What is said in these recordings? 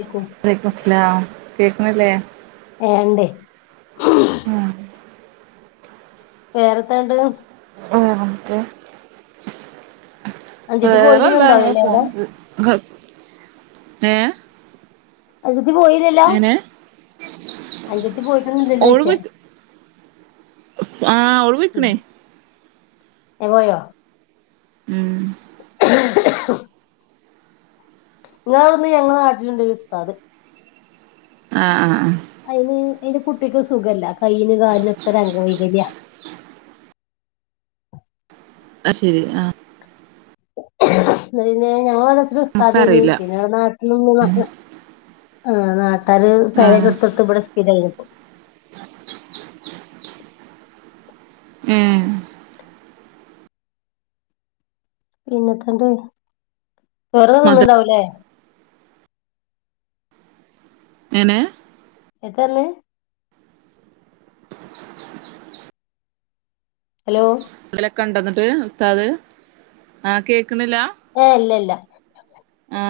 ഇരിക്കും. ബ്രേക്ക്ഫാസ്റ്റിന് ആഹ് കേ ആണല്ലേ വേണ്ടേ ഉം വേറെത്താണ്ട് ഒരു മിനിറ്റേ അഞ്ചത്തി വേറെ എന്താ അങ്ങനെ പോയിരുന്നുണ്ടാവില്ലല്ലേ അവിടെ പോണ് കൊഴപ്പ ഏ അത് പോയില്ലല്ലോ എങ്ങനെ അൻജത്തി പോയിട്ടൊന്നുല്ലല്ലോ ഓള് ചോയിക്കാ ആഹ് ഓള് പോയിക്ക്ണ് എ പോയോ ഉം ഇങ്ങളവടന്ന് ഞങ്ങളെ നാട്ടിലുണ്ടൊരു ഉസ്താദ് ആഹ് ആ ആ അയിന് അയിന്റെ കുട്യേക്ക് ഒന്നും സുഖല്ല കയ്യിനും കാലിനൊക്കെ ഒരംഗ വൈകല്യാ അത് ശരി ആഹ് [unintelligible] ഞങ്ങളെ ക്ലാസ്സിലെ ഉസ്താദേനി നമ്മക്കറിയില്ല പിന്നെ അത് നാട്ട്ന്ന് [unintelligible] ആഹ് നാട്ട് അവര് ആ പെരെക്കെ എടുത്ത് കൊടുത്ത് ഇവിടെ സ് ഇതായപ്പം ഏ പിന്നെത്തണ്ട് ചോറ് മദ തിന്ന്ണ്ടാവൂലേ എങ്ങനെ എതേന്ന് ഹലോ അതിലൊക്കെണ്ടന്നിട്ട് ഉസ്താദ് ആ കേക് ആഹ് ഇല്ല ഇല്ല ആ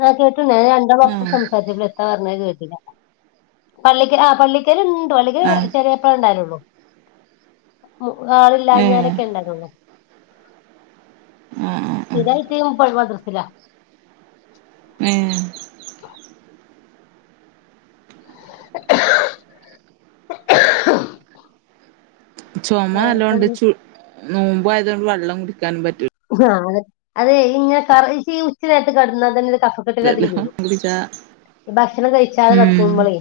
ഞാൻ കേട്ടുണ്ട് ഞാൻ രണ്ടാളും ആ ഒപ്പം സംസാരിച്ചപ്പോൾ എന്താ പറഞ്ഞേന്ന് കേട്ട് പള്ളിക്കൻ ആ പള്ളിക്കൽ ഇ പള്ളിക്കല് ആ വ ചെലേപ്പളെ ഇണ്ടായിനുള്ളൂ ആ ഏ ആളില്ലാഞ്ഞാലെക്കെ ഉണ്ടാക്കുള്ളൂ ആഹ് സ്ഥിരമായിട്ട് ഓന് പഴേ മദ്രസ്സ്ലാ ഏ ചൊമ നല്ലോണ്ട് വേറെത്തന്നെ ചു നോമ്പായതൊണ്ട് വള്ളം കുടി ടിക്കാൻ പറ്റൂ ആ അതെ അതെ ഇങ്ങനെ കർ ഇൻകി ഉച്ച നേരത്ത് കടന്നതന്നെ [unintelligible] കഫക്കെട്ടിൻ്റാതിരി പറ്റൂലല്ലോ വെരും കുടിച്ചാ ഭക്ഷണം കഴിച്ചാതെ ഉം കടക്കുമ്പളേ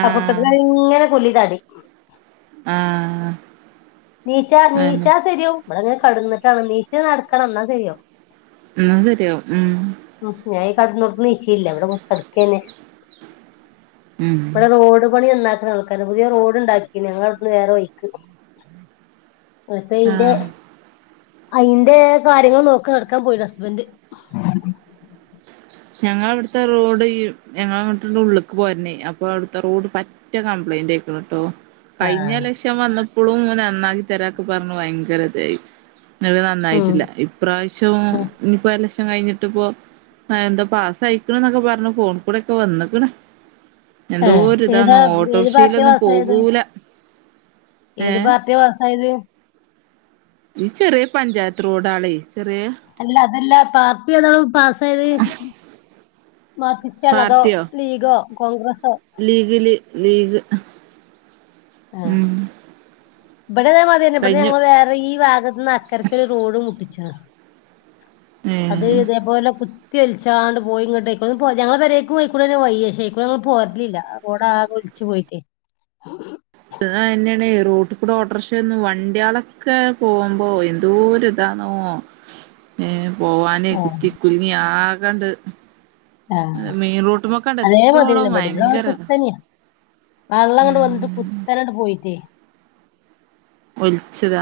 ആഹ് കഫക്കെട്ടിൻ്റാതിരിങ്ങനെ കൊല്ലത [unintelligible] ആ നീച്ചാ നീച്ചാ സെര്യാവും ബടങ്ങനെ കടന്ന്ട്ടാണ് നീച്ച് നടക്കണം ന്നാ സെര്യാവും എന്ന സെര്യാവും ഉം ഉം ഞാ ഈ കടന്നോട് നീച്ചില്ല ഇവടെ കുത്തർക്കെന്നെ ഉം ഇവടെ റോഡ് പണി നന്നാ ആൾക്കാര പുതിയ റോഡ് ണ്ടാക്കീണ് ഞങ്ങളട്ന്ന് വേറെ വയിക്ക് അപ്പയ്ന്റെ ആഹ് അയിന്റെ കാര്യങ്ങൾ നോക്കി നടക്കാൻ പോയിണ് ഹസ്ബൻറ്റ് ഞങ്ങളിവ്ട്ത്തെ റോഡ് ഈ ഞങ്ങളങ്ങട്ട് ൻ്റുള്ള്ക്ക് പോര്ന്നെ അപ്പൊ അവ്ട്ത്തെ റോഡ് പറ്റ കംപ്ലൈൻ്റായിക്ക്ണ് ട്ടോ ആ കഴിഞ്ഞ എലക്ഷന് വന്ന പ്പളുംങ്ങ നന്നാക്കി തരാന്ന് പർഞ്ഞ് ഭയങ്കര തെയ്നി ങ്ങട്ട് ഉം നന്നായിട്ടില്ല ഇപ്രാവശ്യും ഉം ഞ്‌പ്പെലെക്ഷ കഴിഞ്ഞിട്ട് പോ ആ എന്താപാസ്സായിരിക്ക്ണ് ന്നൊക്കെ പർഞ്ഞ് ഫോണ് കൂടെക്കെ വന്ന് ക്ക്ണ് ഏഹ് ഏതാ എന്തോരിതാന്നോ ഓട്ടോർ ഏത് ഷേലൊന്നും പോകൂല ഏഹ് ഏത്പാർട്ട്യാ പാസ്സായത് ഈ ചെറിയപഞ്ചായത്ത് റോഡാളെ ചെറ്യേ അല്ല പാർട്ടി ഏതാണ് പാസ്സായത് മാർകിസ്റ്റാണതോ പാർട്ടിയോ ലീഗോ കോൺഗ്രസോ ലീഗില് ലീഗ് ഉം ബടെ അതേമാതിര്യെന്നെ ബടെ കഴിഞ്ഞു ഞങ്ങള് വേറെ ഈ വാഗ ത്ത്ന്ന് അക്കരക്ക് റോഡ് മുട്ടിച്ച് അ ഏ അത് ഇതേപോലെ കുത്ത് ത്ത്യൊൽച്ചാണ്ട് പോയി ങ്ങട്ട് പ്പളും പൊ ഞങ്ങളെ പെരെക്കും അയ്ക്കൂടെന്നെ വയ്യ് ക്ഷെ അയ്ക്കൂടെ ങ്ങള് പോര്ലില്ല റോഡാകെ ഒൽച്ച് പോയിട്ടേ ഇതന്നെണേ റോട്ട്കൂടെ ഓട്ടോർഷെന്നും വണ്ടേ ളൊക്കെ പോകുമ്പോ എന്തോരി തന്നോ ഏ പോവാനേ ആഹ് കുത്തി കുലുങ്ങി ആകെ കണ്ട് ആ.. അതേ മാതിരിന്നെയാ എത്തോളം ഇവിടെയും ഭയങ്കര ഇതാ ഇവിടെ [inaudible] വെള്ളമങ്ങോട്ട് വന്നിട്ട് ഉം കുത്തനെ അങ്ങോട്ട് പോയിട്ടേ ഒലിച്ചതാ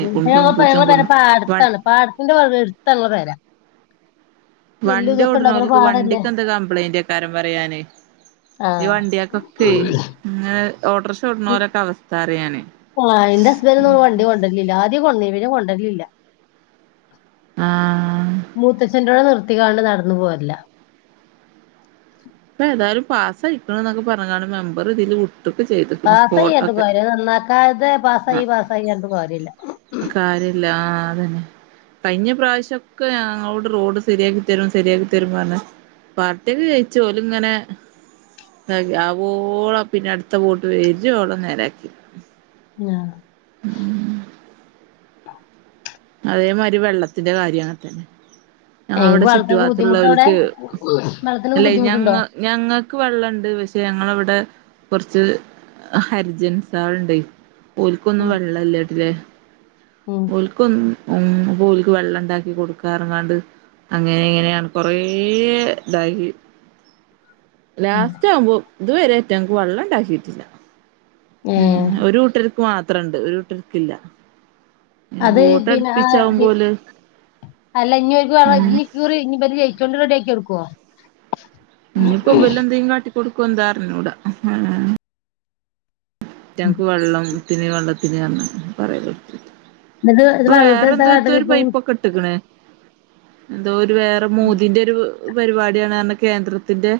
മുന്നേ ഉള്ള ഞങ്ങടെ പെര വ പാടത്താണ് പാടത്തിന്റെ അടുത്താണ് ഞങ്ങടെ പെര നെല്ല് ഇതൊക്കെ ഉണ്ടാക്കണ വണ്ടിഓടുണോലക്ക് പാടല്ലേ വണ്ടിക്ക് എന്താ കംപ്ലൈയിന്റ് കാര്യം പറയാനേ ഈ വണ്ടികൾ കൊക്കയേ ഏ.. ആ.. എന്റെ ഹസ്ബന്റോന്ന് വണ്ടി കൊണ്ടുവരലില്ല ആദ്യം കൊണ്ടന്നേ പിന്നെ കൊണ്ടരലില്ല ആഹ് മുത്തച്ഛന്റെ കൂടെ നിർ കാണ്ട് നടന്നു പോരില്ല ഇപ്പമേതായാലും പാസ്സായി. ഇപ്പള്എന്നൊക്കെ പറഞ്ഞാല് മെമ്പർ തിരിഞ്ഞു [unintelligible] പാസ്സായിയതുപോലെ നന്നാക്കാതെ പാസ്സായി ആഹ് പാസ്സായി എന്ത്കാര്യം ഇല്ല കാര്യല്ല ആഹ് അതന്നെ കഴിഞ്ഞ പ്രാവശ്യമൊക്കെ ഞങ്ങളോട് റോഡ് ശരിയാക്കി തരും, ശരിയാക്കി തരും പറഞ്ഞേ പാർട്ടിജയിച്ചുഓരിങ്ങനെ ആവോളം പിന്നെ അടുത്തവോട്ട് വരുവോളം നേരാക്കി ആ.. അതേമാതിരി വെള്ളത്തിന്റെ കാര്യവുമങ്ങനെ തന്നെ എങ്ങക്ക് ഞങ്ങളവിടെ വെള്ളത്തിനൊക്കെ ബുദ്ധിമുട്ടാ അവിടെ ചുറ്റുഭാഗത്തുള്ളവർക്ക് വെള്ളത്തിനൊക്കെ അല്ലേ, ഞങ്ങ ബുദ്ധിമുട്ടുണ്ടോ ഞങ്ങൾക്ക് വെള്ളമുണ്ട്. പക്ഷേഞങ്ങളവിടെ വടെ കുറച്ച് ഹരിജൻസാൾണ്ട് ഓൽക്കൊന്നും ഉം വെള്ളല്ലല്ലേ ഉം ഒൽക്കൊന്ന് ഉ ഓൽക്ക് വെള്ളംണ്ടാക്കി കൊടുക്കാറഞാണ്ട് അങ്ങനെ ഇങ്ങനെയാണ് കൊറ ഇതായി ലാസ്റ്റ് ആവുമ്പോ ഇതുവരെ അയ്റ്റങ്ക്ക് വെള്ളം ഇണ്ടാക്കിയിട്ടില്ല ഉം ഏഹ് ഒരു കൂട്ടര് മാത്രണ്ട് ഒരുട്ടര്ക്കില്ല അത് പിന്നെ അഅല്ല ഇഞ്ഞ് ഓൽക്ക് വെള്ളം ഉം ഇഞ്ഞിക്കുറി ഇഞ്ഞ്ബല്ജയിച്ചോണ്ട് റെഡിയാ ക്കിയൊടുക്കൊ ഇഞ്ഞ്പ്പൊ ഇബല്ലെന്ത്യ കാട്ടി കൊടു ക്കും ന്താറ്ഞ്ഞൂട ഏ റ്റങ്ങക്ക് വെള്ളം ത്തിന് വെള്ളത്തിന്റഞ്ഞ് പറല് [unintelligible] എന്നട്ട് ഇത് വള്ളത്തിലിട്ടാ കട്ടിലി പോവും ഇട്ട്ക്ക്ണ് എന്തോ ര് വേറെ മോദിന്റെരു പരിപാടിയാണ് ന്ന് പറഞ്ഞ് കേന്ദ്രത്തിന്റെ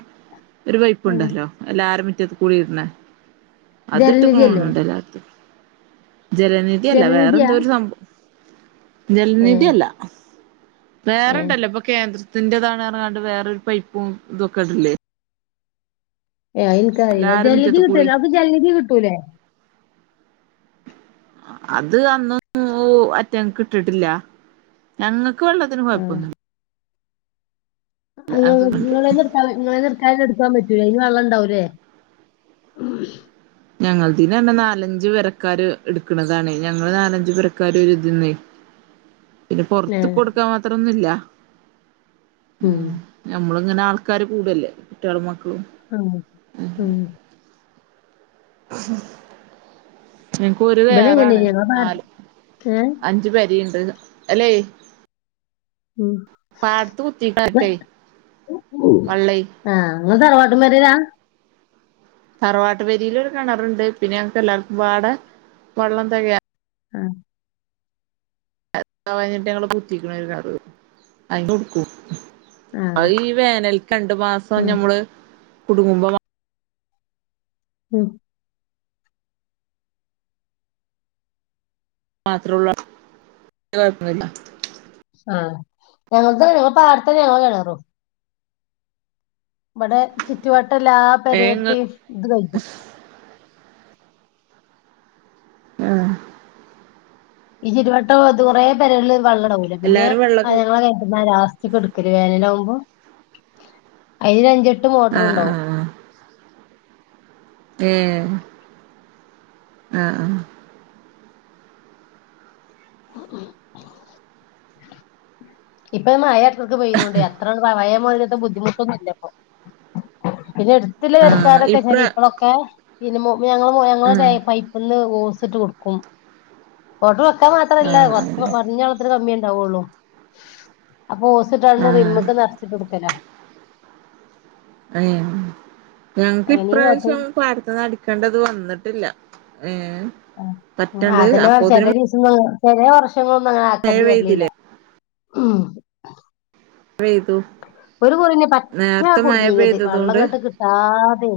ഒരു ഏഹ് പൈപ്പുണ്ടല്ലോ എല്ലാര മി റ്റത്ത് കൂടി ഇട്ണേ അതിട്ട് ക്ണോ ജലനിധി അല്ലേ ന്ന്ണ്ട്ല്ലാർത്തും ജലനിധി അല്ല ജലനിധിയാ വേറെന്തോ ഒരു സംബോം ജലനിധി ഏഹ് അല്ല ഏഹ് വേറെണ്ടല്ലോ ഇപ്പൊ കേന്ദ്ര ത്തിന്റെതാണ് ന്ന് ഞ്ഞാണ്ട് വേറൊരു പൈപ്പും ഇതുക്കെ ഇട്ല്ലേ ഏഹ് ഏൻക്കറീയില്ല ജലിനിധി മുറ്റത്ത് കൂടി കിട്ടേല്ലേ അവിടെ ജലനിധി കിട്ടൂലേ അത് അന്നെന്നും അറ്റങ്ങക്ക് ഇട്ടിട്ടില്ല ഞങ്ങ ക്ക്‌ വെള്ളത്തിന് കൊഴപ്പൊന്നുല്ല ആ നി നിങ്ങളന്ന് ഇട്ത്താ എടുക്കാതെ എടുക്കാൻ പ റ്റൂലേ അയില് വെള്ളം ഇണ്ടാവൂലേ ഞങ്ങതീന്ന് തന്നെ നാലഞ്ച് പെരക്കാര് എടുക്കണതാണ് ഞങ്ങള് നാലഞ്ചു പെരക്കാര് ഒര്തീന്നെ പിന്നെ ഏ പൊറത്ത്കൊടുക്കാൻ മാത്രം ഒന്നുല്ല ഉം അങ്ങനെ ആൾക്കാര് കൂടല്ലെ കുട്ടികള് ക്കും ആ മ്മ്ഹ് ഉം ഞാക്കോരു ഇവിടെ എങ്ങനെ വേറാണ് ഞങ്ങളെ നാല് ഭ- ഏ അഞ്ചു പരിയുണ്ട് അല്ലേ ഉം കുത്തിക്കാട്ടെ വള്ളേ ആഹ് നിങ്ങ തറവാട്ടു മേരേര തറവാട്ടുപേരിൽ ഒരു കെണറുണ്ട് പിന്നെ ഞക്ക് എല്ലാവർക്കും വാടെ വള്ളം തെകയാ ആഹ് വഴഞ്ഞിട്ട് ഞങ്ങള് കുത്തിക്കണ് ഒരു കെണറ് അയിന് കൊടുക്കൂ ആ യി വേനൽക്കണ്ട് മാസം ഉം ഞമ്മള് കുടുക്കുംബ ഉം മാത്രവുള്ള വേറെ കൊഴപ്പോന്നില്ല ആഹ് ഞങ്ങ ഞങ്ങടെ പാടത്തന്നെ ഞങ്ങടെ കെണറും ഇവിടെ ചുറ്റുവ ട്ടല്ലാ ഏ ഇങ്ങ പെരെതിം [unintelligible] ആ ഈ ചുറ്റുവട്ടം കുറേ പെരെൽവള്ള ഉണ്ടാവൂല പിന്നെ എല്ലാരും അ വെള്ളൊക്കെ ഞങ്ങള്െ വണ്ട ലാസ്ക് എടുക്കരു വേനല ആകുമ്പോ [unintelligible] [inaudible] അയിതിനഞ്ചെട്ട് എട്ട് മോട്ടർ ആഹ് ഉണ്ടാവും ആഹ് ഏ ആഹ ആഹ ഉ ഇപ്പൊയാ മഴ ക്ക് പെണ്ട് എത്രയ ബുദ്ധിമുട്ടൊന്നും ഇല്ലപ്പൊ പിന്നെ എടുത്തത ആഹ് ചർക്കാരൊക്കെ ഇപ്ര ശരി ഇപ്പഴൊക്കെ ഇമോ [unintelligible] ഞ ഞങ്ങളുടെ ആഹ് പൈപ്പന്ന് കൊടുക്കുംട്ട [inaudible] അ മാത്രല്ല കുറച്ച് ആഹ് പറഞ്ഞാ കമ്മിയണ്ട് ണ്ടവോളോ അപ്പൊ ഓസിട്ടാണ് ആഹ് റിമ്മക്ക് നറച്ചിട്ട കൊടുക്കലോ ഏ ഞങ്ങക്ക് അങ്ങനെയും കാട്ടും ഇപ്രാവശ്യം പാരത്ത് നടിക്കേണ്ടത് വന്നിട്ടില്ല ഏഹ് ആ പറ്റണ്ട് അതന്നെ പററച്ച് അപ്പോത്തിന് ചല്ല ദിവസം [unintelligible] ശെം [inaudible] മഴ ആക്കേണ്ടി വരലില്ല പെയ്തില്ലേ ആഹ പെയ്തു ഒരു കുറന്നെ പച്ച നേരത്തെ മഴ കുടുങ്ങീത് പെയ്തതോണ്ട് വെള്ളംകെട്ട് കിട്ടാതെ.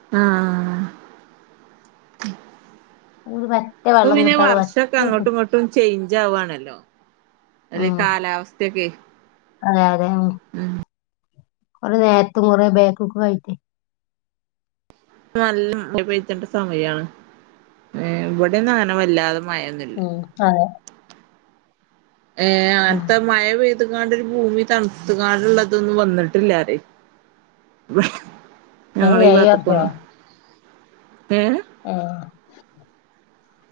ആഹ. [inaudible] അപ്പം പിന്നെ കിട്ടാതെ പറ്റ വർഷൊക്കെ അങ്ങോട്ടും ഇങ്ങോട്ടും ചെയ്യ ജാവവാണല്ലോ അത ഉം കാലാവസ്ഥൊക്കെ ഉ കുറ നേരത്തും കൊറേ ബേക്കൊക്കെ കയിട്ടേ നല്ല മ പെയറ്റേണ്ട സമയാണ് ഇവിടെന്ന അങ്ങനെ വല്ലാതെ മഴൊന്നുല്ല ഉം അതെ. ഏ അത്ത മഴ പെയ് ത് കണ്ടരു ഭൂമി തണുത്തുകാണ്ടള്ളതൊന്നും വന്നിട്ടില്ലാരേ. എ ഏയ് [unintelligible] ങേയ് ആഹ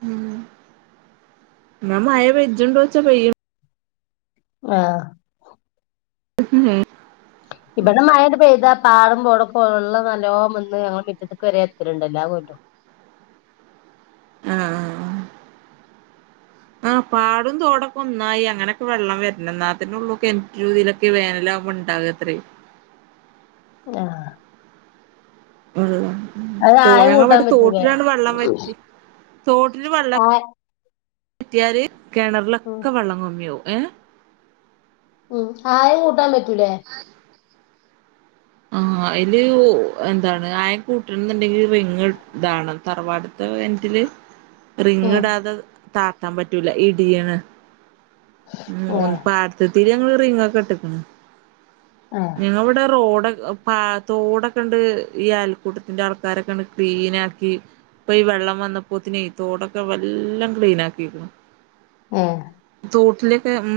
ഉം എന്ന മഴ വജജണ്ടോച്ചാ പെയ്യ ആഹ ഹ്ഉ ഇവിടെ മഴക്കെ പെയ്താ പാടും പോടും പോലുള്ള നല്ലോം വന്ന് ഞങ്ങ മറ്റത്തക്ക് വരെ എത്തിലുണ്ടല്ലാ കൊല്ലോ. ആഹ് ആഹ പാടും തോടൊക്കെ ഒന്നായി, അങ്ങനെയൊക്കെ വെള്ളം വരണ എന്നാത്തിന്റെ ഉള്ള ഒക്കെ എ [unintelligible] രീതിലൊക്കെ വേനലകുമ്പോ ഇണ്ടാകത്രേ. ആഹ കൊള്ളാ തോടങ്ങ കൂട്ടാൻ വട്ട് പറ്റൂലേ തോട്ടിലാണ് വെള്ളം പറ്റി, തോട്ടില് വെള്ളം. ആ കുത്തിയാര് ഉം കിണറിലൊക്കെ വെള്ളം കൊമ്മിയവും. ഏഹ ഉം ആായും കൂട്ടാൻ പ അ ആഹ അതില് എന്താണ് ആയ കൂട്ടന എന്നുണ്ടെങ്കിൽ വെങ് ഇതാണ് തറവാടത്തെ വൻ്റില് റിങ്ങി ഉം ഇടാതെ ത എത്താൻ പറ്റൂല ഇടിയാണ്. ഉം ഏഹ് ഒന്ന് പാ അടുത്ത്. പിരി ഞങ്ങൾ റെയിപാസ് എടുത്തിട്ടുണ്ട്. ഏഹ് നിങ്ങ ഇവിടെ റോഡൊ പ തോടൊക്കെ ഒണ്ട് ഈ അയൽക്കൂട്ടത്തിന്റെ ആൾക്കാരെ കെണ്ട് ക്ലീൻ ആക്കി ഇപ്പൊ ഈ വെള്ളം വന്നപ്പോത്തിനെ തോടൊക്കെ വല്ലാം ക്ലീൻ ആക്കിരിക്കി. ഉം തോട്ടിലൊക്കെ ഉം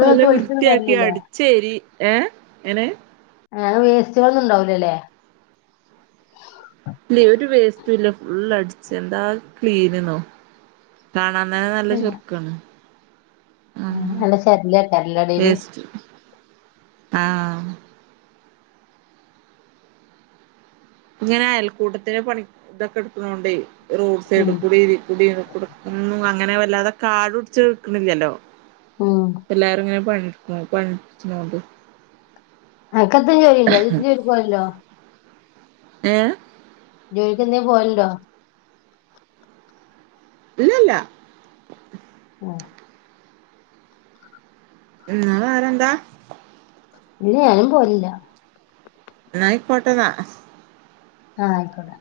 തല ഒലിച്ചൊന്നും വൃത്തിയാക്കി, വരലില്ലേ അടിച്ചേരി. ഏഹ എങ്ങനെ? ആ വേസ്റ്റുകളൊ ഇണ്ടാവലല്ലേ? ഇല്ല ഒരു വേസ്റ്റ ഇല്ല ഫുള്ളടിച്ച് എന്താ ക്ലീൻന്നോ കാണാന്നെ നല്ല ചുറുക്കാണ്. ആ അല്ല ശരില്ല കരില്ലടീല് ആ ഇങ്ങനെ അയൽക്കൂട്ടത്തിന് പണി, ഇതൊക്കെ കിട്ടണുണ്ടെ റോഡ് ഉം സൈഡ് കൂടി ഇ കൂടി ഇതൊക്കെ കൊടുക്കുന്നു, അങ്ങനെ വല്ലാതെ കാടുപിടിച്ചു വക്കണില്ലല്ലോ ഉം എല്ലാരും ഇങ്ങനെ പണ് ആ പനോണ്ട് [unintelligible] ആ കത്തഞ് ചോരി ഉണ്ടോ ചുത്ത ജോ പോയല്ലോ ഏ ക്ക്ന്നേ പോവുണ്ടോ ഇല്ലല്ല ആ ഉം വേറെ എന്താ ഇന്ന ഞാനും പോലില്ല നായി പോട്ടതാ ആഹ ആയിക്കോടാ